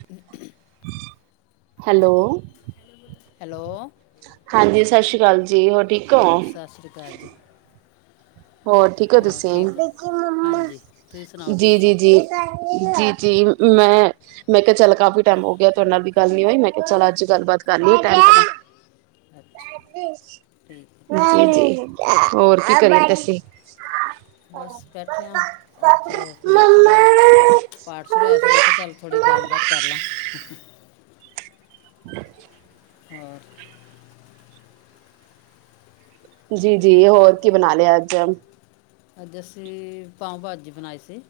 [inaudible] Hello. Hello. ਹਾਂਜੀ ਸਸ਼੍ਰੀ ਕਾਲ ਜੀ ਹੋਰ ਠੀਕ ਹੋ ਸਸਰੀ ਕਾਲ ਜੀ ਹੋਰ ਠੀਕ ਓ ਹੋਰ ਤੁਸੀਂ, ਠੀਕ ਹੋ ਬੱਚੇ ਮੰਮਾ, ਹਾਂਜੀ ਤੁਸੀਂ ਸੁਣਾਓ ਠੀਕ ਹੋ ਜੀ-ਜੀ-ਜੀ ਜੀ- ਜੀ ਅੱਛਾ ਮੈਂ ਮੈਂ ਕਿਹਾ ਚੱਲ ਕਾਫ਼ੀ ਟੈਮ ਹੋ ਗਿਆ ਤੁਹਾਡੇ ਨਾਲ਼ ਵੀ ਗੱਲ ਨੀ ਹੋਈ ਮੈਂ ਕਿਹਾ ਚੱਲ ਅੱਜ ਗੱਲਬਾਤ ਕਰ ਲਈ ਟਾਈਮ [unintelligible] ਅੱਛਾ ਠੀਕ ਆ, ਹਾਂਜੀ ਜੀ-ਜੀ ਹੋਰ ਕੀ ਕਰਦੇ ਸੀ ਠੀ ਬਸ ਬੈਠੇ ਆ ਅੱਜ ਹੁਣ ਥੋੜ੍ਹਾ ਪਾਠ ਸ਼ੁਰੂ ਹੋਇਆਂ ਸੀ ਮੈਂ ਕਿਹਾ ਚੱਲ ਥੋੜ੍ਹੀ ਗੱਲਬਾਤ ਕਰ ਲਾਂ [inaudible] ਹੋਰ ਜੀ-ਜੀ ਹਾਂਜੀ ਹੋਰ ਕੀ ਬਣਾ ਲਿਆ ਅੱਜ ਅੱਜ ਅਸੀਂ ਪਾਓ ਭਾਜੀ ਬਣਾਈ ਸੀ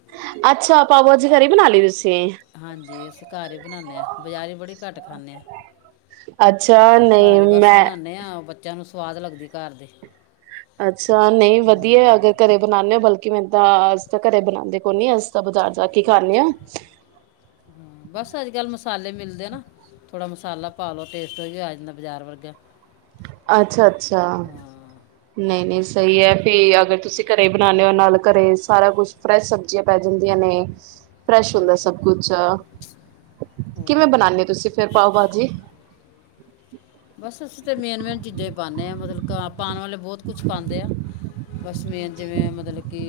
ਅੱਛਾ ਪਾਓ ਬਾਜੀ ਘਰੇ ਬਣਾ ਲਈ ਤੁਸੀਂ ਹਾਂਜੀ ਅਸੀਂ ਘਰ ਹੀ ਬਣਾਣੇ ਆ ਬਜ਼ਾਰ ਹੀ ਬੜੀ ਘੱਟ ਖਾਣੇ ਆ ਅੱਛਾ ਘਰ ਨਹੀਂ ਹੀ ਬਸ ਮੈਂ ਬਣਾਨੇ ਆ ਬੱਚਿਆਂ ਨੂੰ ਸਵਾਦ ਲੱਗਦੀ ਘਰ ਦੀ ਅੱਛਾ ਨਹੀਂ ਵਧੀਆਂ ਅਗਰ ਘਰੇ ਬਣਾਣੇ ਹੋ ਬਲਕਿ ਮੈਂ ਤਾਂ ਅਸੀਂ ਤਾਂ ਘਰੇ ਬਣਾਣੇ ਕੋ ਨੀ ਅਸੀਂ ਤਾਂ ਬਜ਼ਾਰ ਅੱਛਾ ਹੁ ਵੈਸੇ ਅੱਜ ਕੱਲ੍ਹ ਮਸਾਲੇ ਮਿਲ਼ਦੇ ਨਾ ਥੋੜ੍ਹਾ ਮਸਾਲਾ ਪਾ ਲਉ ਟੇਸਟ ਵੀ ਆ ਜਾਂਦਾ ਬਾਜ਼ਾਰ ਵਰਗਾ ਅੱਛਾ-ਅੱਛਾ ਹਾਂ ਨਹੀਂ-ਨਹੀਂ ਸਹੀ ਹੈ ਵੀ ਅਗਰ ਤੁਸੀਂ ਘਰੇ ਬਣਾਣੇ ਓ ਨਾਲ਼ ਘਰੇ ਸਾਰਾ ਕੁਛ ਫਰੈਸ਼ ਸਬਜ਼ੀਆਂ ਪੈ ਜਾਂਦੀਆਂ ਨੇ ਫਰੈਸ਼ ਹੁੰਦਾ ਹਾਂਜੀ ਸਭ ਕੁਛ ਆ ਹੋਰ ਕਿਵੇਂ ਬਣਾਣੇ ਓ ਫ਼ੇਰ ਤੁਸੀਂ ਪਾਓ ਬਾਜੀ ਬਸ ਅਸੀਂ ਤਾਂ ਮੇਨ -ਮੇਨ ਚੀਜ਼ਾਂ ਈ ਪਾਣੇ ਆ ਮਤਲਬ ਪਾਣ ਵਾਲੇ ਬਹੁਤ ਕੁਛ ਪਾਂਦੇ ਆ ਬਸ ਮੇਨ ਜੀ ਜਿਵੇਂ ਮਤਲਬ ਕਿ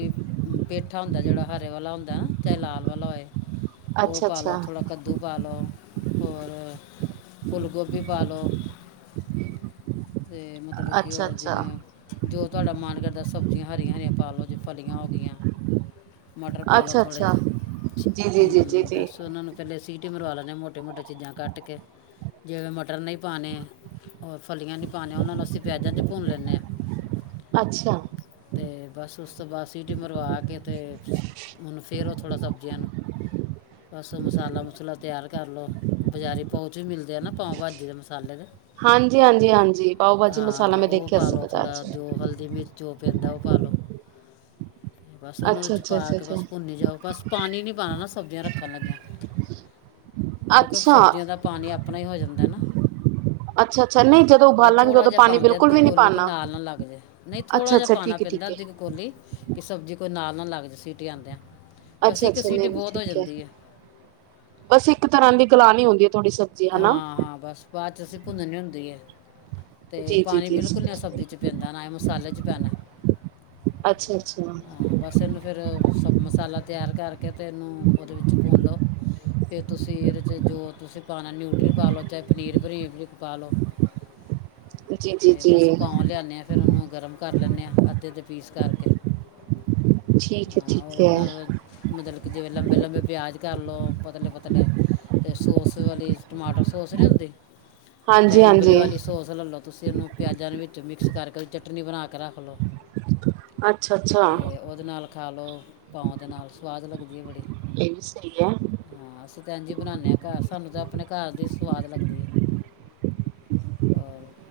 ਪੇਠਾ ਹੁੰਦਾ ਜਿਹੜਾ ਹਰੇ ਵਾਲਾ ਹੁੰਦਾ ਨਾ ਚਾਹੇ ਲਾਲ ਵਾਲਾ ਹੋਏ ਉਹ ਅੱਛਾ ਪਾ ਲਓ ਅੱਛਾ ਥੋੜ੍ਹਾ ਕੱਦੂ ਪਾ ਲਓ ਹੋਰ ਫੁੱਲ ਗੋਭੀ ਪਾ ਲਓ ਤੇ ਮਤਲਬ ਕਿ ਅੱਛਾ ਹੋਰ ਅੱਛਾ ਜਿਵੇਂ ਜੋ ਤੁਹਾਡਾ ਮਨ ਕਰਦਾ ਸਬਜ਼ੀਆਂ ਹਰੀਆਂ-ਹਰੀਆਂ ਪਾ ਲਓ ਜੇ ਫਲੀਆਂ ਹੋ ਗਈਆਂ ਮਟਰ ਪਾ ਲਓ ਅੱਛਾ ਥੋੜ੍ਹੇ ਅੱਛਾ ਜੇ ਜੀ ਹੁ ਜੀ ਜੀ ਜੀ ਜੀ ਬਸ ਉਹਨਾਂ ਨੂੰ ਪਹਿਲੇ ਸੀਟ ਮਰਵਾ ਲੈਣੇ ਹ ਮੋਟੇ- ਮੋਟੇ ਚੀਜ਼ਾਂ ਕੱਟ ਕੇ ਜੇ ਮਟਰ ਨਹੀਂ ਪਾਣੇ ਔਰ ਫਲੀਆਂ ਨੀ ਪਾਨੀਆਂ ਉਹਨਾਂ ਨੂੰ ਅਸੀਂ ਪਿਆਜਾਂ ਚ ਭੁੰਨ ਲੈਣੇ ਆ ਅੱਛਾ। ਤੇ ਬਸ ਉਸ ਤੋਂ ਬਾਅਦ ਸੀਟੀ ਮਰਵਾ ਕੇ, ਤੇ ਮੈਨੂੰ ਫ਼ੇਰ ਥੋੜ੍ਹਾ ਸਬਜ਼ੀਆਂ ਨੂੰ, ਬਸ ਮਸਾਲਾ ਮੋਸਾਲਾ ਤਿਆਰ ਕਰ ਲਉ। ਬਜ਼ਾਰੀ ਪੋਚ ਵੀ ਮਿਲਦੇ ਆ ਨਾ ਪਾਓ ਭਾਜੀ ਦੇ ਮਸਾਲੇ ਦੇ। ਹਾਂਜੀ- ਹਾਂਜੀ- ਹਾਂਜੀ ਪਾਓ ਭਾਜੀ ਮਸਾਲਾ ਹਾਂ ਮੈਂ ਉਹ ਦੇਖਿਆ ਪਾ ਸੀ ਲਓ ਬਾਜ਼ਾਰ ਥੋੜ੍ਹਾ ਚ ਜੋ ਹਲਦੀ ਮਿਰਚ ਜੋ ਪੈਂਦਾ ਉਹ ਪਾ ਲਓ। ਬਸ ਉਹਨੂੰ ਉਹਦੇ ਅੱਛਾ 'ਚ ਅੱਛਾ ਪਾ ਅੱਛਾ ਕੇ ਅੱਛਾ ਬਸ ਭੁੰਨੀ ਜਾਓ ਬਸ ਪਾਣੀ ਨੀ ਪਾਉਣਾ ਨਾ ਸਬਜ਼ੀਆਂ ਰੱਖਣ ਲੱਗਿਆਂ। [inaudible] ਕਿਉਂਕਿ ਅੱਛਾ ਸਬਜ਼ੀਆਂ ਦਾ ਪਾਣੀ ਆਪਣਾ ਹੀ ਹੋ ਜਾਂਦਾ ਨਾ। ਅੱਛਾ ਅੱਛਾ ਨਹੀਂ ਜਦੋਂ ਬਸ ਉਬਾਲਾਂਗੇ ਥੋੜ੍ਹਾ ਉਦੋਂ ਜਾ ਪਾਣੀ ਪਾਉਂਦੇ ਬਿਲਕੁਲ ਅੱਧੀ ਵੀ ਨਹੀਂ ਕੋਲੀ ਫੇ ਪਾਉਣਾ ਨਾਲ਼ ਨਾ ਲੱਗ ਜਾਏ। ਅੱਛਾ ਥੋੜ੍ਹਾ ਜਾ ਅੱਛਾ ਪਾਣਾ ਠੀਕ ਹੈ ਪੈਂਦਾ ਠੀਕ ਹੈ ਅੱਧੀ ਕ ਕੋਲੀ ਕਿ ਸਬਜ਼ੀ ਕੋਈ ਨਾਲ਼ ਨਾ ਲੱਗ ਜੇ ਸੀਟ ਆਉਂਦਿਆਂ। ਬਸ ਅੱਛਾ ਇੱਕ ਅੱਛਾ ਸੀਟ ਨਹੀਂ ਨਹੀਂ ਬਹੁਤ ਹੋ ਠੀਕ ਹੈ ਜਾਂਦੀ ਆ। ਬਸ ਇੱਕ ਤਰ੍ਹਾਂ ਦੀ ਗਲਾਂ ਨੀ ਹੁੰਦੀ ਆ ਥੋੜ੍ਹੀ ਸਬ ਹਾਂ ਬਸ ਬਾਅਦ ਚ ਅਸੀਂ ਭੁੰਨਣੀ ਹੁੰਦੀ ਹੈ। ਤੇ ਜੀ ਜੀ ਪਾਣੀ ਜੀ ਬਿਲਕੁਲ ਨ ਸਬਜ਼ੀ ਚ ਪੈਂਦਾ ਨਾ ਹੀ ਮਸਾਲੇ 'ਚ ਪੈਣਾ। ਅੱਛਾ-ਅੱਛਾ। ਹਾਂ ਬਸ ਇਹਨੂੰ ਫਿਰ ਸ ਮਸਾਲਾ ਤਿਆਰ ਕਰਕੇ ਅਤੇ ਇਹਨੂੰ ਉਹਦੇ ਵਿੱਚ ਭੁੰਨ ਲਉ। ਫਿਰ ਤੁਸੀਂ ਇਹਦੇ 'ਚ ਜੋ ਤੁਸੀਂ ਪਾਣਾ ਨਿਊਟਰੀ ਪਾਲੋ ਚਾਹੇ ਪਨੀਰ ਬਰੀਕ- ਬਰੀਕ ਪਾ ਲੋ। ਜੀ ਜੀ ਜੀ ਤੇ ਬਸ ਪਾਹ ਲਿਆਣੇ ਆ। ਫਿਰ ਉਹਨੂੰ ਗਰਮ ਕਰ ਲੈਂਦੇ ਹਾਂ ਅੱਧੇ-ਅੱਧੇ ਪੀਸ ਕਰਕੇ। ਠੀਕ ਹੈ ਹਾਂ ਠੀਕ ਇਹਦੇ ਹੈ ਨਾਲ, ਮਤਲਬ ਕਿ ਜਿਵੇਂ ਲੰਬੇ-ਲੰਬੇ ਪਿਆਜ ਕਰ ਲਓ। ਪਤਲੇ-ਪਤਲੇ ਤੇ ਸੋਸ ਵਾਲੀ ਟਮਾਟਰ ਸੋਸ ਨੀ ਹੁੰਦੀ। ਹਾਂਜੀ ਚਾਹੇ ਇਬਲੀ ਹਾਂਜੀ ਵਾਲੀ ਸੌਸ ਲੈ ਲਓ ਤੁਸੀਂ ਇਹਨੂੰ ਪਿਆਜ਼ਾਂ ਦੇ ਵਿੱਚ ਮਿਕਸ ਕਰਕੇ ਚਟਨੀ ਬਣਾ ਕੇ ਰੱਖ ਲਓ। ਅੱਛਾ-ਅੱਛਾ। ਤੇ ਉਹਦੇ ਨਾਲ ਖਾ ਲਉ, ਪਾਓ ਦੇ ਨਾਲ ਸਵਾਦ ਲੱਗਦੀ ਹੈ ਬੜੀ। ਇਹ ਵੀ ਸਹੀ ਹੈ। ਹਾਂ ਅਸੀਂ ਇੰਝ ਹੀ ਬਣਾਉਦੇ ਹਾਂ ਘਰ ਸਾਨੂੰ ਤਾਂ ਆਪਣੇ ਘਰ ਦੀ ਸਵਾਦ ਲੱਗਦੀ ਏ।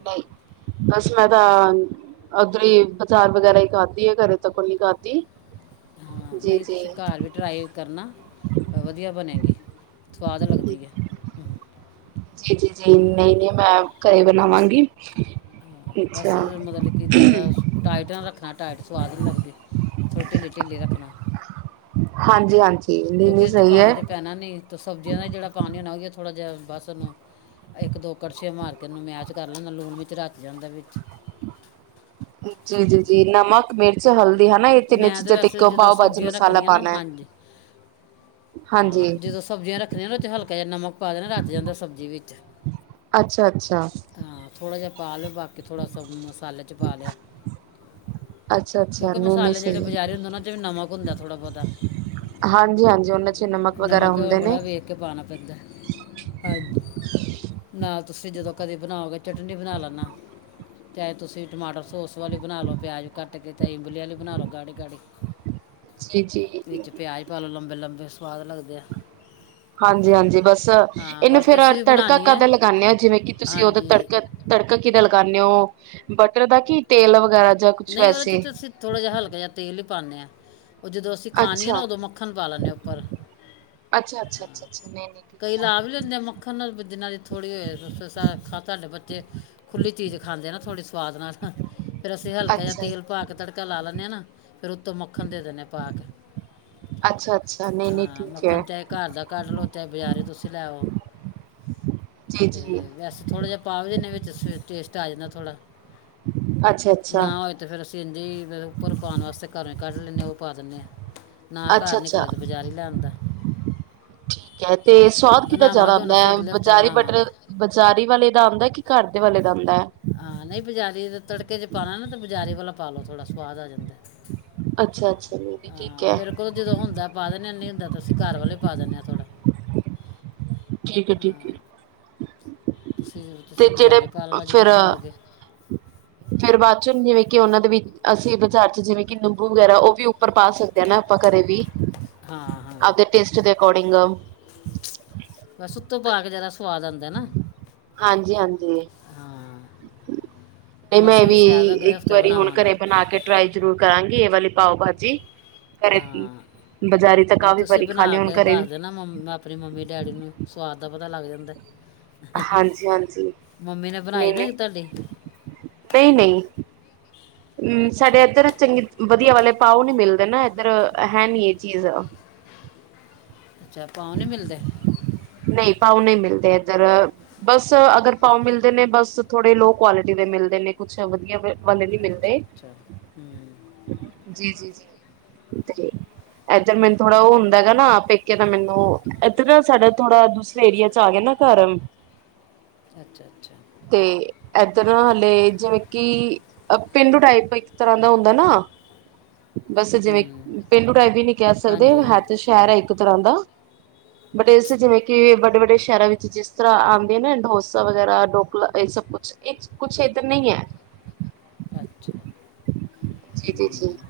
ਨਹੀਂ ਬਸ ਮੈਂ ਤੁਸੀਂ ਤਾਂ ਓਧਰ ਹੀ ਬਾਜ਼ਾਰ ਵਗੈਰਾ ਹੀ ਖਾਧੀ ਆ ਘਰੇ ਤੱਕ ਨੀ ਖਾਧੀ। ਹਾਂ ਜੀ ਨਹੀਂ ਜੀ ਤੁਸੀਂ ਘਰ ਵੀ ਟਰਾਈਵ ਕਰਨਾ, ਵਧੀਆ ਬਣੇਗੀ। ਸਵਾਦ ਲੱਗਦੀ ਏ। ਜੀ- ਜੀ -ਜੀ, ਨਹੀ-ਨਹੀ ਮੈਂ ਘਰੇ ਬਣਾਵਾਂਗੀ। ਹਾਂ, ਅੱਛਾ। ਨਾਇਟ ਨਾ ਰੱਖਣਾ ਟਾਈਟ ਸਵਾਦ ਨਹੀਂ ਲੱਗਦੀ, ਥੋੜੀ ਢਿੱੱਲੀ-ਢਿੱੱਲੀ ਰੱਖਣਾ। ਹਾਂਜੀ-ਹਾਂਜੀ। ਕਿਉਂਕਿ ਇਹਦੇ 'ਚ ਪਾਣੀ ਤਾਂ ਪੈਣਾ ਨੀ ਸਬਜ਼ੀਆਂ ਦਾ ਹੀ ਜਿਹੜਾ ਪਾਣੀ ਹੋਣਾ ਉਹਹੀ ਹੈ ਥੋੜ੍ਹਾ ਜਿਹਾ ਬਸ ਉਹਨੂੰ ਇੱਕ ਦੋ ਕੜਛੇ ਮਾਰ ਕੇ ਇਹਨੂੰ ਮੈਚ ਕਰ ਲੈਂਦਾ ਲੂਣ ਵਿੱਚ ਰਚ ਜਾਂਦਾ ਵਿੱਚ। ਜੀ- ਜੀ-ਜੀ ਨਮਕ ਮਿਰਚ, ਹਲਦੀ ਇਹ ਤਿੰਨੇ ਮੈਂ ਤਾਂ ਚੀਜ਼ਾਂ ਤੇ ਇੱਕ ਵੈਸੇ ਜਦੋਂ ਪਾਓ ਭਾਜੀ ਸਬਜ਼ੀਆਂ ਮਸਾਲਾ ਰੱਖਣੀਆਂ ਨਾ ਪਾਣਾ। ਹਾਂਜੀ ਹਾਂ ਜਦੋਂ ਸਬਜ਼ੀਆਂ ਰੱਖਣੀਆਂ ਨਾ ਉਹ ਚ ਹਲਕਾ ਜਿਹਾ ਨਮਕ ਪਾ ਦੇਣਾ ਰਚ ਜਾਂਦਾ ਸਬਜ਼ੀ ਵਿੱਚ। ਅੱਛਾ-ਅੱਛਾ। ਹਾਂ ਥੋੜ੍ਹਾ ਜਿਹਾ ਪਾ ਲਿਓ ਬਾਕੀ ਥੋੜ੍ਹਾ ਸ ਮਸਾਲੇ 'ਚ ਪਾ ਲਿਆ। ਅੱਛਾ ਅੱਛਾ ਕਿਉਂਕਿ ਨਹੀਂ ਨਹੀਂ ਮਸਾਲੇ ਜਿਹੜੇ ਸਹੀ ਹੈ। ਬਜ਼ਾਰੀ ਹੁੰਦੇ ਉਹਨਾਂ 'ਚ ਵੀ ਨਮਕ ਥੋੜਾ ਬਹੁਤਾ। ਹਾਂਜੀ-ਹਾਂਜੀ ਉਹਨਾਂ 'ਚ ਨਮਕ ਵਗੈਰਾ ਹੁੰਦਾ। ਬੜਾ ਵੇਖ ਕੇ ਪਾਉਣਾ ਪੈਂਦਾ ਨਾਲ ਤੁਸੀਂ ਜਦੋਂ ਕਦੇ ਬਣਾਓਗੇ ਚਟਨੀ ਬਣਾ ਲੈਣਾ ਚਾਹੇ ਤੁਸੀਂ ਟਮਾਟਰ ਸੋਸ ਵਾਲੇ ਬਣਾ ਲਉ ਪਿਆਜ ਕੱਟ [unintelligible] ਬੁਲੀ ਵਾਲ ਲਉ ਗਾੜੇ-ਗਾੜੇ ਜੀ-ਜੀ। ਪਿਆਜ ਪਾ ਲੋ ਲੰਬੇ-ਲੰਬੇ ਸਵਾਦ ਲੱਗਦੇ ਆ। ਹਾਂਜੀ-ਹਾਂਜੀ ਬੱਸ ਹਾਂ ਇਹਨੂੰ ਬਲਕਿ ਫੇਰ ਅਸੀਂ ਵੀ ਤੜਕਾ ਬਣਾਉਣੀ ਕਦ ਹੈ ਲਗਾਣੇ ਹੋ ਜਿਵੇਂ ਕਿ ਤੁਸੀਂ ਉਹਦ ਹਾਂਜੀ ਤੜਕਾ ਤੜਕਾ ਕਿਹਦਾ ਲਗਾਉਣੇ ਓ ਬਟਰ ਦਾ ਕੀ ਤੇਲ ਵਗੈਰਾ ਜਾਂ ਕੁਛ ਨਹੀਂ ਵੈਸੇ ਉਹਦੇ 'ਚ' ਤਾਂ ਥੋੜ੍ਹਾ ਜਿਹਾ ਹਲਕਾ ਜਿਹਾ ਤੇਲ ਹੀ ਪਾਣੇ ਆ ਉਹ ਜਦੋਂ ਅਸੀਂ ਖਾਣੀ ਹੈ ਨਾ ਉਦੋਂ ਮੱਖਣ ਪਾ ਲੈਂਣੇ ਆ ਉੱਪਰ ਅੱਛਾ-ਅੱਛਾ, ਅੱਛਾ-ਅੱਛਾ, ਨਹੀਂ ਠੀਕ ਕਈ ਹੈ ਲਾ ਵੀ ਲੈਂਦੇ ਮੱਖਣ ਜਿੰਨ੍ਹਾਂ ਦੀ ਥੋੜ੍ਹੀ [unintelligible] ਬੱਚੇ ਖੁੱਲੀ ਚੀਜ਼ ਖਾਂਦੇ ਆ ਨਾ ਥੋੜ੍ਹੀ ਸਆਦ ਨਾਲ, ਫੇਰ ਅਸੀਂ [unintelligible] ਅੱਛਾ ਤੇਲ ਪਾ ਕੇ ਤੜਕਾ ਲਾ ਲੈਂਣੇ ਆ ਨਾ ਫੇਰ ਉੱਤੋਂ ਮੱਖਣ ਦੇ ਦੀਣੇ ਆ ਪਾ ਕੇ ਅੱਛਾ-ਅੱਛਾ, ਨਹੀ-ਨਹੀ ਹਾਂ ਠੀਕ ਏ ਮੱਖਣ ਚਾਹੇ ਘਰ ਦਾ ਕੱਢ ਲਉ [unintelligible] ਤੇ ਜੀ ਜੀ ਵੈਸੇ ਥੋੜ੍ਹਾ ਜਿਹਾ ਪਾ ਵੀ ਦੀਨੇ ਵਿੱਚ ਸ-ਟੇਸਟ ਆ ਜਾਂਦਾ ਥੋੜ੍ਹਾ ਅੱਛਾ। ਅੱਛਾ ਨਾ ਹੋਏ ਤਾਂ ਫਿਰ ਅਸੀਂ ਇੰਝ ਹੀ ਫਿਰ ਉੱਪਰ ਪਾਉਣ ਵਾਸਤੇ ਘਰੋਂ ਕੱਢ ਲੈਂਣੇ ਆ ਉਹ ਪਾ ਦੀਣੇ ਆਂ। ਨਾ ਘਰ ਅੱਛਾ ਅੱਛਾ ਨਿਕਲ ਤੇ ਬਜ਼ਾਰੀ ਲੈ ਆਦਾ [inaudible] ਠੀਕ ਐ, ਤੇ ਸਵਾਦ ਕਿਦਾ ਜਿਆਦਾ ਹੁਣ ਅਸੀਂ ਆਉਂਦਾ ਅਗਲੇ ਹਫਤੇ ਬਜਾਰੀ ਬਣਾਵਾਂਗੇ ਬਟਰ ਬਜ਼ਾਰੀ ਵਾਲੇ ਦਾ ਆਉਂਦਾ ਕਿ ਘਰ ਦੇ ਵਾਲੇ ਦਾ ਆਉਂਦਾ ਐ। ਹਾਂ ਨਹੀਂ ਬਜ਼ਾਰੀ ਤੜਕੇ 'ਚ' ਪਾਣਾ ਨਾ ਤੇ ਬਾਜ਼ਾਰੀ ਵਾਲਾ ਪਾਲੋ ਥੋੜ੍ਹਾ ਸਵਾਦ ਆ ਜਾਂਦਾ। ਅੱਛਾ ਅੱਛਾ ਨਹੀਂ [inaudible] ਨਹੀਂ ਠੀਕ ਹਾਂ ਹੈ ਮੇਰੇ ਕੋਲ ਜਦੋਂ ਹੁੰਦਾ ਪਾ ਦੀਣੇ ਨਹੀਂ ਹੁੰਦਾ ਅਸੀਂ ਘਰ ਵਾਲੇ ਪਾ ਦੀਣੇ ਆ ਥੋੜਾ ਠੀਕ [unintelligible] [inaudible] ਤੇ ਤੁਸੀਂ-ਤੁਸੀਂ ਜਿਹੜੇ ਬਜ਼ਾਰੀ ਪਾ ਲੈਣਾ ਜਦੋਂ ਬਣਾਉਗੇ। ਫੇਰ ਬਾਅਦ ਚੋਂ ਜਿਵੇਂ ਕਿ ਉਹਨਾਂ ਦੇ ਵਿੱਚ ਅਸੀਂ ਬਾਜ਼ਾਰ 'ਚ' ਜਿਵੇਂ ਕਿ ਨਿੰਬੂ ਵਗੈਰਾ ਉਹ ਵੀ ਉੱਪਰ ਪਾ ਸਕਦੇ ਹਨਾ ਆਪਾਂ ਘਰੇ ਵੀ ਹਾਂ-ਹਾਂ ਆਪਦੇ ਟੇਸਟ ਦੇ ਅਕੋਰਡਿੰਗ [inaudible] ਬੱਸ ਉੱਤੋਂ ਪਾ ਕੇ ਜਿਆਦਾ ਸਵਾਦ ਆਂਦਾ ਨਾ। ਹਾਂਜੀ-ਹਾਂਜੀ। ਹਾਂ। ਤੇ ਹੁਣ ਮੈਂ ਅਸੀਂ ਵੀ ਸ਼ਾਇਦ ਅਗਲੇ ਇੱਕ ਹਫਤੇ ਵਾਰੀ ਹੁਣ ਬਣਾਵਾਂਗੇ ਘਰੇ ਬਣਾ ਕੇ ਟਰਾਈ ਜ਼ਰੂਰ ਕਰਾਂਗੀ ਇਹ ਵਾਲੀ ਪਾਉ ਭਾਜੀ ਘਰੇ ਵੀ, ਹਾਂ ਬਜ਼ਾਰੀ ਤਾਂ ਕਾਫ਼ੀ ਵਾਰੀ ਖਾ ਲੀ ਹੁਣ ਘਰੇ ਵੀ [unintelligible] ਫਿਰ ਮੰਮੀ-ਡੈਡੀ ਨੂੰ ਸਵਾਦ ਦਾ ਪਤਾ ਲੱਗ ਜਾਂਦਾ। ਹਾਂਜੀ ਹਾਂਜੀ [unintelligible] [inaudible] ਮੰਮੀ ਨੇ ਬਣਾਈ ਨਾ ਤੁਹਾਡੇ ਨਹੀਂ-ਨਹੀਂ, [inaudible] ਸਾਡੇ ਅੱਛਾ ਇੱਧਰ ਚੰਗੀ ਵਧੀਆ ਵਾਲੇ ਪਾਉ ਨੀ ਮਿਲਦੇ ਨਾ ਇੱਧਰ ਹੈ ਨੀ ਇਹ ਚੀਜ਼ ਅੱਛਾ, ਪਾਉ ਨੀ ਮਿਲਦੇ। ਨਹੀਂ ਪਾਉ ਨਹੀਂ ਮਿਲਦੇ ਇੱਧਰ ਬੱਸ ਅਗਰ ਪਾਉ ਮਿਲਦੇ ਨੇ ਬੱਸ ਥੋੜੇ ਲੋਹ ਕੁਆਲਿਟੀ ਦੇ ਮਿਲਦੇ ਨੇ ਕੁਛ ਵਧੀਆ ਵਾਲੇ ਨਹੀਂ ਅੱਛਾ ਮਿਲਦੇ ਅੱਛਾ ਹੂੰ [inaudible] ਜੀ-ਜੀ-ਜੀ, ਤੇ ਇੱਧਰ ਮੈਨੂੰ ਥੋੜਾ ਉਹ ਚਲੋ ਹੁੰਦਾ ਗਾ ਨਾ ਪੇਕੇ ਤਾਂ ਮੈਨੂੰ ਇੱਧਰ ਨਾ ਸਾਡਾ ਥੋੜਾ ਦੂਸਰੇ ਏਰੀਆ 'ਚ' ਆ ਗਿਆ ਨਾ ਘਰ ਅੱਛਾ-ਅੱਛਾ ਤੇ ਇੱਧਰ ਹਲੇ ਜਿਵੇਂ ਕਿ ਪੇਂਡੂ ਟਾਈਪ ਇੱਕ ਤਰ੍ਹਾਂ ਦਾ ਹੁੰਦਾ ਨਾ ਬਸ ਜਿਵੇਂ ਹੂੰ ਪੇਂਡੂ ਟਾਈਪ ਵੀ ਨੀ ਕਹਿ ਸਕਦੇ ਹਾਂਜੀ ਹੈ ਹਾਂਜੀ ਤੇ ਸ਼ਹਿਰ ਹੈ ਇੱਕ ਤਰ੍ਹਾਂ ਦਾ [unintelligible] ਵੱਡੇ-ਵੱਡੇ ਸ਼ਹਿਰਾਂ ਵਿੱਚ ਜਿਸ ਤਰ੍ਹਾਂ ਆਂਦੇ ਆ ਨਾ ਡੋਸਾ ਵਗੈਰਾ, ਡੋਕਲਾ ਇਹ ਸਭ ਕੁੱਛ ਇਹ ਕੁੱਛ ਇੱਧਰ ਨਹੀਂ ਐ। ਅੱਛਾ! ਜੀ-ਜੀ-ਜੀ ਹੂੰ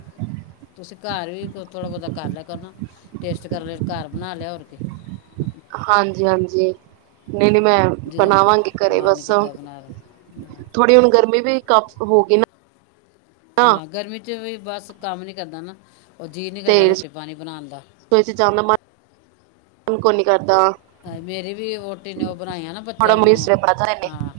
ਤੁਸੀਂ ਘਰ ਵੀ ਥੋੜ੍ਹਾ ਬਹੁਤਾ ਕਰ ਲਿਆ ਕਰੋ ਨਾ। ਟੇਸਟ ਕਰ ਲਿਆ, ਘਰ ਬਣਾ ਲਿਆ ਹੋਰ ਕੀ [inaudible] ਹਾਂਜੀ-ਹਾਂਜੀ, ਨਹੀਂ-ਨਹੀਂ ਮੈਂ ਜਦੋਂ ਬਣਾਵਾਂਗੀ ਘਰੇ ਮਨ ਬਸ, ਕੀਤਾ ਬਣਾ ਲਿਆ ਹਾਂ। ਥੋੜ੍ਹੀ ਹੁਣ ਗਰਮੀ ਵੀ ਕਾਫ ਹੋ ਗਈ ਨਾ ਹਾਂ ਗਰਮੀ 'ਚ' ਵੀ ਬਸ ਕੰਮ ਨੀ ਕਰਦਾ ਨਾ ਉਹ ਜੀਅ ਨਹੀਂ ਕਰਦਾ ਰੋਟੀ-ਪਾਣੀ ਬਣਾਉਣ ਦਾ [unintelligible] ਕੋਈ ਨਹੀਂ ਕਰਦਾ। ਮੇਰੀ ਵੀ ਵਹੁਟੀ ਨੇ ਉਹ ਬਣਾਈਆਂ ਨਾ ਥੋੜਾ ਬੱਚਿਆਂ ਨੂੰ, ਮਿਸ ਹਾਂ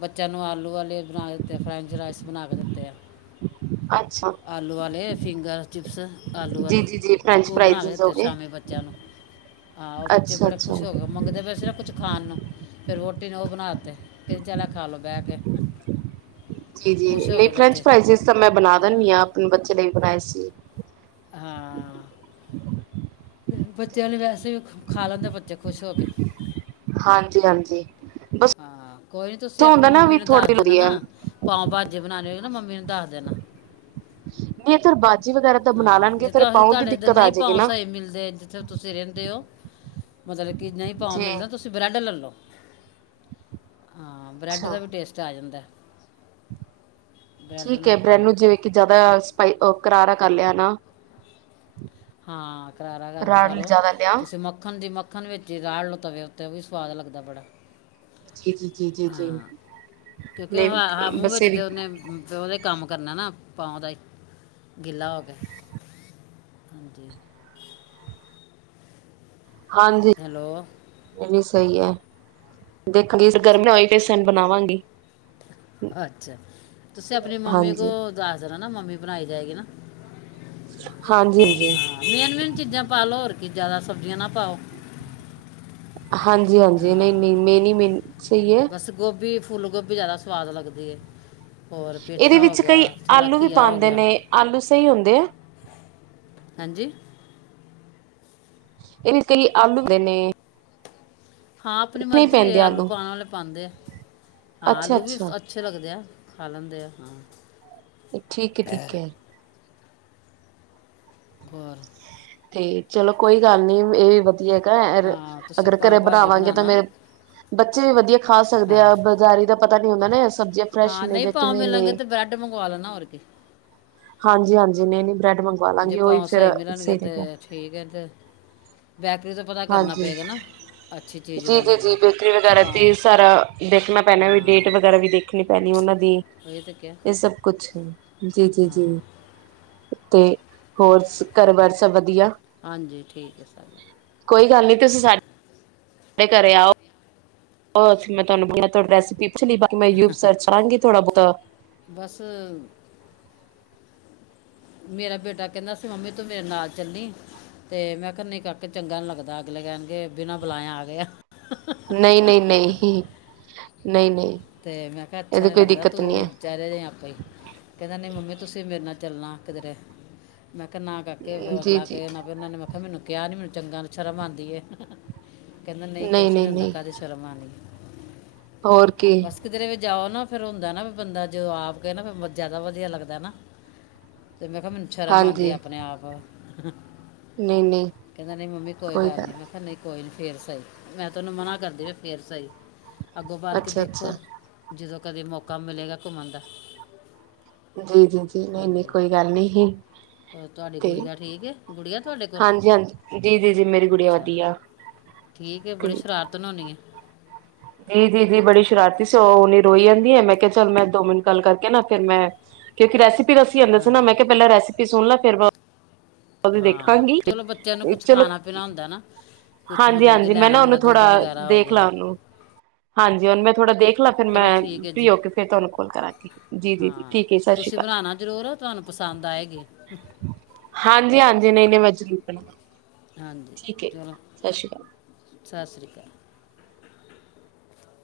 ਬੱਚਿਆਂ ਨੂੰ ਆਲੂ ਵਾਲੇ ਬਣਾ ਦਿੱਤੇ ਆ ਫਰੈਂਚ ਰਾਈਸ ਬਣਾ ਕੇ ਦਿੱਤੇ ਆ। [unintelligible] ਅੱਛਾ! ਆਲੂ ਵਾਲੇ ਫਿੰਗਰ ਚਿਪਸ ਆਲੂ ਜੀ ਵਾਲੇ ਜੀ ਜੀ ਫਰੈਂਚ ਉਹ ਬਣਾ ਫਰਾਈਜ਼ ਕੇ ਹੋ ਦਿੱਤੇ ਗਏ ਸ਼ਾਮੀ ਬੱਚਿਆਂ ਨੂੰ ਹਾਂ ਬੱਚੇ ਅੱਛਾ ਬੜੇ ਅੱਛਾ ਖੁਸ਼ ਹੋ ਮੰਗਦੇ ਫਿਰ ਕੁਝ ਖਾਣ ਨੂੰ ਫਿਰ ਵਹੁਟੀ ਨੇ ਬਣਾ ਤੇ। ਕਹਿੰਦੀ ਚਲ ਆ ਖਾ ਲਓ ਬਹਿ ਕੇ ਜੀ-ਜੀ ਖੁਸ਼ ਹੋ ਮੇਰੀ ਗਏ ਫਰੈਂਡਸ ਬੱਚੇ ਭਾਰੀ ਚੀਜ਼ ਤਾਂ ਮੈਂ ਬਣਾ ਹਾਂ ਦਿੰਨੀ ਆ ਆਪਣੇ ਬੱਚੇ ਲਈ ਬਣਾਏ ਸੀ। ਹਾਂ। ਬੱਚਿਆਂ ਲਈ ਰੈਸਪੀ ਖਾ-ਖਾ ਲੈਂਦਾ ਬੱਚਾ ਖੁਸ਼ ਹੋ ਕੇ। ਹਾਂਜੀ-ਹਾਂਜੀ। ਹਾਂ, ਕੋਈ ਨੀ ਤੁਸੀਂ ਆਪਣੀ ਮੰਮੀ ਨੂੰ ਦੱਸ ਥੋੜੀ ਦੇਣਾ ਹੁੰਦੀ ਹੈ ਨਾ। ਪਾਓ ਭਾਜੀ ਬਣਾਉਣੇ ਹੋਏ ਨਾ ਮੰਮੀ ਨੂੰ ਦੱਸ ਦੇਣਾ। ਨਹੀਂ ਇੱਧਰ ਬਾਜੀ ਵਗੈਰਾ ਤਾਂ ਬਣਾ ਹਾਂ ਲੈਣਗੇ ਫੇਰ ਜਿੱਦਾਂ ਅਸੀਂ ਪਾਉਣ ਦੀ ਤੁਹਾਡੇ ਅੰਦਰ ਦਿੱਕਤ ਆ ਨਹੀਂ ਜਾਏਗੀ ਪਾਸ ਨਾ ਹੋਏ ਮਿਲਦੇ ਇਧਰ ਫਿਰ ਤੁਸੀਂ ਰਹਿੰਦੇ ਹੋ ਮਤਲਬ ਕਿ ਨਹੀਂ ਭਾਅ ਜੀ ਮਿਲਦਾ ਤੁਸੀਂ ਬਰੈੱਡ ਲੈ ਲਉ। ਹਾਂ, ਬ੍ਰੈੱਡ ਦਾ ਅੱਛਾ ਵੀ ਟੇਸਟ ਆ ਜਾਂਦਾ। ਬ੍ਰੈਡ ਠੀਕ ਹੈ ਨਾਲ ਖਾ ਬ੍ਰੈਡ ਲਓ ਨੂੰ ਵੇਖ ਕੇ ਜ਼ਿਆਦਾ ਸਪਾਈ, ਕਰਾਰਾ ਕਰ ਲਿਆ ਨਾ। ਹਾਂ, ਕਰਾਰਾ ਕਰਕੇ ਰਾੜ ਖਾ ਲੋ ਜ਼ਿਆਦਾ ਲਿਆ ਤੁਸੀਂ ਮੱਖਣ ਦੀ ਮ ਮੱਖਣ ਵਿੱਚ ਹੀ ਦਾਲ ਲੱਤਾ ਪਿਆ ਉੱਤੇ ਉਹ ਵੀ ਸੁਵਾਦ ਲੱਗਦਾ ਬੜਾ। ਜੀ-ਜੀ। ਹਾਂ, ਕਿਉਂਕਿ ਹਾਂ ਮੂੰਹ ਬਸ ਵਿੱਚ ਇਹ ਵੀ ਤਾਂ ਉਹਨੇ ਉਹਦੇ ਕੰਮ ਕਰਨਾ ਨਾ ਆਪਾ ਦਾ ਗਿੱਲਾ ਹੋ ਗਿਆ, ਹਾਂਜੀ। ਹਾਂਜੀ ਹੈਲੋ ਇਹ ਵੀ ਸਹੀ ਏ ਦੇਖ 'ਚ' ਅੱਛਾ ਗਰਮੀ ਹੋਈ ਪਲੈਨ ਬਣਾਵਾਂਗੇ। ਅੱਛਾ, ਤੁਸੀਂ ਆਪਣੀ ਮੰਮੀ ਹਾਂਜੀ ਕੋਲ ਦੱਸ ਦੇਣਾ ਨਾ ਮੰਮੀ ਬਣਾਈ ਜਾਏਗੀ ਨਾ। ਹਾਂਜੀ-ਹਾਂਜੀ। ਹਾਂ ਮੇਨ- ਮੇਨ ਚੀਜ਼ਾਂ ਪਾ ਲੋ ਹੋਰ ਕੀ ਜਿਆਦਾ ਸਬਜੀਆਂ ਨਾ ਪਾਓ। ਹਾਂਜੀ-ਹਾਂਜੀ ਹਾਂ ਨਹੀਂ-ਨਹੀਂ ਮੈਂ ਨਹੀਂ ਮੇ ਸਹੀ ਏ। ਬਸ ਗੋਭੀ, ਫੁੱਲ ਗੋਭੀ ਜ਼ਿਆਦਾ ਸਵਾਦ ਲੱਗਦੀ ਏ। ਹੋਰ ਇਹਦੇ ਪੇਠਾ ਹੋ ਵਿੱਚ ਕਈ ਗਿਆ ਥੋੜ੍ਹਾ ਆਲੂ ਵੀ ਘੀਆ ਹੋ ਪਾਉਂਦੇ ਗਿਆ। ਨੇ ਆਲੂ ਸਹੀ ਹੁੰਦੇ ਆ। ਹਾਂਜੀ। ਇਹ ਵੀ ਕਈ ਆਲੂ ਹੁੰਦੇ ਨੇ ਹਾਂ ਆਪਣੀ ਨਹੀਂ ਮਰਜ਼ੀ ਹੈ ਪੈਂਦੇ ਆਲੂ ਪਾਉਣ ਵਾਲੇ ਪਾਉਂਦੇ ਆ ਹਾਂ ਅੱਛਾ ਆਲੂ ਵੀ ਅੱਛਾ ਅ ਅੱਛੇ ਲੱਗਦੇ ਆ ਖਾ ਲੈਂਦੇ ਆ ਹਾਂ। ਠੀਕ ਹੈ, ਠੀਕ ਹੈ। ਬਾਹਰ। ਤੇ ਚਲੋ ਕੋਈ ਗੱਲ ਨੀ ਇਹ ਵੀ ਵਧੀਆ ਗਾ ਰ ਹਾਂ ਤੁਸੀਂ ਅਗਰ ਘਰੇ ਪਾਓ ਭਾਜੀ ਬਣਾਵਾਂਗੇ ਤਾਂ ਬਣਾਣਾ ਮੇ ਬੱਚੇ ਵੀ ਵਧੀਆ ਖਾ ਸਕਦੇ ਆਹੋ। ਆ ਬਜ਼ਾਰੀ ਦਾ ਪਤਾ ਨੀ ਹੁੰਦਾ ਨਾ ਸਬਜ਼ੀਆਂ। ਫਰੈਸ਼ ਹਾਂ ਨੇ ਨਹੀਂ ਜਾਂ ਪਾਓ ਕਿਵੇਂ ਮਿਲਣਗੇ ਨੇ ਤੇ ਬਰੈਡ ਮੰਗਵਾ ਲੈਣਾ ਹੋਰ ਕੀ ਹਾਂਜੀ- ਹਾਂਜੀ ਨਹੀਂ- ਨਹੀਂ ਬ੍ਰੈਡ ਮੰਗਵਾ ਜੇ ਲਾਂਗੇ ਉਹੀ ਪਾਓ ਫਿਰ ਮਿਲਣਗੇ ਸਹੀ ਤੇ ਲੱਗਿਆ। ਠੀਕ ਹੈ ਤੇ ਬੈਕਰੀ ਤੋਂ ਪਤਾ ਕਰਨਾ ਹਾਂਜੀ ਪਏਗਾ ਨਾ। ਅੱਛੀ ਚੀਜ਼ ਜੀ- ਵਾਲੇ ਜੀ- ਜੀ ਬ- ਬੇਕਰੀ ਵਗੈਰਾ ਪਾਓ ਤੇ ਸਾਰਾ ਦੇਖਣਾ ਪੈਣਾ ਵੀ ਡੇਟ ਹਾਂ ਵਗੈਰਾ ਵੀ ਦੇਖ। ਨੀ ਪੈਣੀ ਉਹਨਾਂ ਦੀ ਇਹ ਤਾਂ ਕਿਹਾ ਇਹ ਸਭ ਕੁਛ ਜੀ- ਜੀ- ਜੀ। ਹਾਂ ਤੇ ਹੋਰ ਸ ਘਰ ਬਾਰ ਸਭ ਵਧੀਆ। ਹਾਂਜੀ ਠੀਕ ਹੈ ਸਭ। ਕੋਈ ਗੱਲ ਨੀ ਤੁਸੀਂ ਸਾਡੇ ਘ ਘਰੇ ਆਓ ਬ ਮੈਂ ਤੁਹਾਨੂੰ [unintelligible] ਬਸ। ਮੇਰਾ ਬੇਟਾ ਕਹਿੰਦਾ ਸੀ ਮੰਮੀ ਤੂੰ ਮੇਰੇ ਨਾਲ ਚੱਲੀ ਤੇ ਮੈਂ ਕਿਹਾ ਨਹੀਂ ਕਾਕੇ ਚੰਗਾ ਨੀ ਲੱਗਦਾ ਅਗਲੇ ਕਹਿਣਗੇ, ਬਿਨਾਂ ਬੁਲਾਇਆ ਆ ਗਏ ਆ। ਨਹੀਂ- ਨਹੀਂ, ਨਹੀਂ ਨਹੀਂ- ਨਹੀਂ। ਅਤੇ ਮੈਂ ਕਿਹਾ ਅੱਛਾ ਇਹਦੀ ਨਹੀਂ ਕੋਈ ਲੱਗਦਾ ਦਿੱਕਤ ਨਹੀਂ ਤੂੰ ਚੱਲ ਰਹੇ ਆਪਾ ਹੀ ਕਹਿੰਦਾ ਨਹੀਂ ਮੰਮੀ ਤੁਸੀਂ ਮੇਰੇ ਨਾਲ ਚੱਲਣਾ ਕਿਧਰੇ। ਮੈਂ ਕਿਹਾ ਨਾ ਕਾਕੇ ਹੈ ਜੀ ਅਗਲਾ ਜੀ ਕੇ ਨਾ ਉਹਨਾਂ ਨੇ ਮੈਂ ਕਿਹਾ ਮੈਨੂੰ ਕਿਹਾ ਨੀ ਮੈਨੂੰ ਚੰਗਾ ਸ਼ਰਮ ਆਉਂਦੀ ਹੈ। ਕਹਿੰਦਾ ਨਹੀਂ ਕੁਛ ਨੀ ਹੁੰਦਾ ਕਾਹਦੀ ਸ਼ਰਮ ਆਣੀ ਹੈ। ਹੋਰ ਕੀ ਬਸ ਕਿਧਰੇ ਵੀ ਜਾਓ ਨਾ ਫਿਰ ਹੁੰਦਾ ਨਾ ਵੀ ਬੰਦਾ ਜੋ ਆਪ ਕਹੇ ਨਾ ਫਿਰ ਜ਼ਿਆਦਾ ਵਧੀਆ ਲੱਗਦਾ ਨਾ। ਤੇ ਮੈਂ ਕਿਹਾ ਮੈਨੂੰ ਸ਼ਰਮ ਆਉਂਦੀ ਹਾਂਜੀ ਆ ਆਪਣੇ ਆਪ। ਨਹੀਂ ਨਹੀਂ ਕਹਿੰਦਾ ਨਹੀ ਮੰਮੀ ਕੋਈ ਗੱਲ ਨੀ, ਮੈਂ ਕਿਹਾ ਨਹੀ ਕੋਈ ਨੀ ਫੇਰ ਸਹੀ ਮੈਂ ਤਾਂ ਉਹਨੂੰ ਮਨਾ ਕਰਦੀ ਫੇਰ ਸਹੀ ਅੱਗੋਂ ਬਾਲ ਕੇ ਅੱਛਾ ਦੇਖ ਅੱਛਾ ਜਦੋਂ ਕਦੇ ਮੌਕਾ ਮਿਲੇਗਾ ਘੁੰਮਣ ਦਾ। ਜੀ- ਜੀ- ਜੀ ਨਹੀਂ- ਨਹੀਂ ਹਾਂਜੀ ਕੋਈ ਗੱਲ ਨਹੀਂ ਸੀ। ਹੋਰ ਤੁਹਾਡੀ ਗੁੱਡੀਆਂ ਠੀਕ ਏ। ਗੁੱਡੀਆਂ ਤੁਹਾਡੇ ਕੋਲ, ਹਾਂਜੀ ਹਾਂਜੀ ਜੀ ਜੀ ਜੀ ਮੇਰੀ ਗੁੜੀਆ ਅੱਛਾ ਵਧੀਆ ਠੀਕ ਹੈ ਤੇ ਬੜੀ ਸਰਾਰਤ ਤਨ ਹੋਣੀ ਏ। ਜੀ- ਜੀ -ਜੀ ਬੜੀ ਸ਼ਰਾਰਤੀ ਸੀ ਉਹ -ਉਹ ਨ ਰੋਈ ਜਾਂਦੀ ਹੈ ਮੈਂ ਕਿਹਾ ਚੱਲ ਮੈਂ ਦੋ ਮਿੰਟ ਗੱਲ ਕਰਕੇ ਨਾ ਫਿਰ ਮੈਂ ਕਿਉਂਕਿ ਰੈਸਪੀ ਦੱਸੀ ਜਾਂਦਾ ਸੀ ਨਾ ਮੈਂ ਹਾਂਜੀ ਕਿਹਾ ਪਹਿਲਾ ਰੈਸਪੀ ਸੁਣ ਲ ਫਿਰ ਬਾਦ ਵਿੱਚ ਹਾਂ ਦੇਖਾਂਗੀ, ਚਲੋ ਬੱਚਿਆਂ ਨੂੰ ਕੁਝ ਚਲੋ। ਖਾਣਾ ਪੀਣਾ ਹੁੰਦਾ ਨਾ ਕੁਝ ਹਾਂਜੀ- ਮਤਲਬ ਕਿ ਹਾਂਜੀ ਮੈਂ ਲੈਣਾ ਨਾ ਉਹਨੂੰ ਹੁੰਦਾ ਥੋੜਾ ਦੁੱਧ ਵਗੈਰਾ ਹੋ ਦੇਖ ਗਿਆ ਲਾ ਉਹਨੂੰ ਹਾਂਜੀ ਉਹਨੂੰ ਮੈਂ ਥੋੜ੍ਹਾ ਦੇਖ ਦੇਖਲਾਂ ਫਿਰ ਚਲੋ ਮੈਂ ਠੀਕ ਹੈ ਫਰੀ ਜੀ ਹੋ ਕੇ ਫਿਰ ਤੁਹਾਨੂੰ ਕੋਲ ਕਰਾਂਗੀ ਜੀ-ਜੀ-ਜੀ ਠੀਕ ਹੈ ਸਤਿ ਸ਼੍ਰੀ ਅਕਾਲ। ਹਨਾ ਜ਼ਰੂਰਤ। ਤੁਹਾਨੂੰ ਪਸੰਦ ਆਏਗੀ। ਹਾਂਜੀ - ਹਾਂਜੀ ਨਹੀਂ - ਨਹੀਂ ਮੈਂ ਜ਼ਰੂਰ ਬਣਾਵਾਂਗੀ ਠੀਕ ਹੈ, ਸ਼ਸ਼ੀ ਕਾਲ। ਸਸਰੀ ਕਾਲ।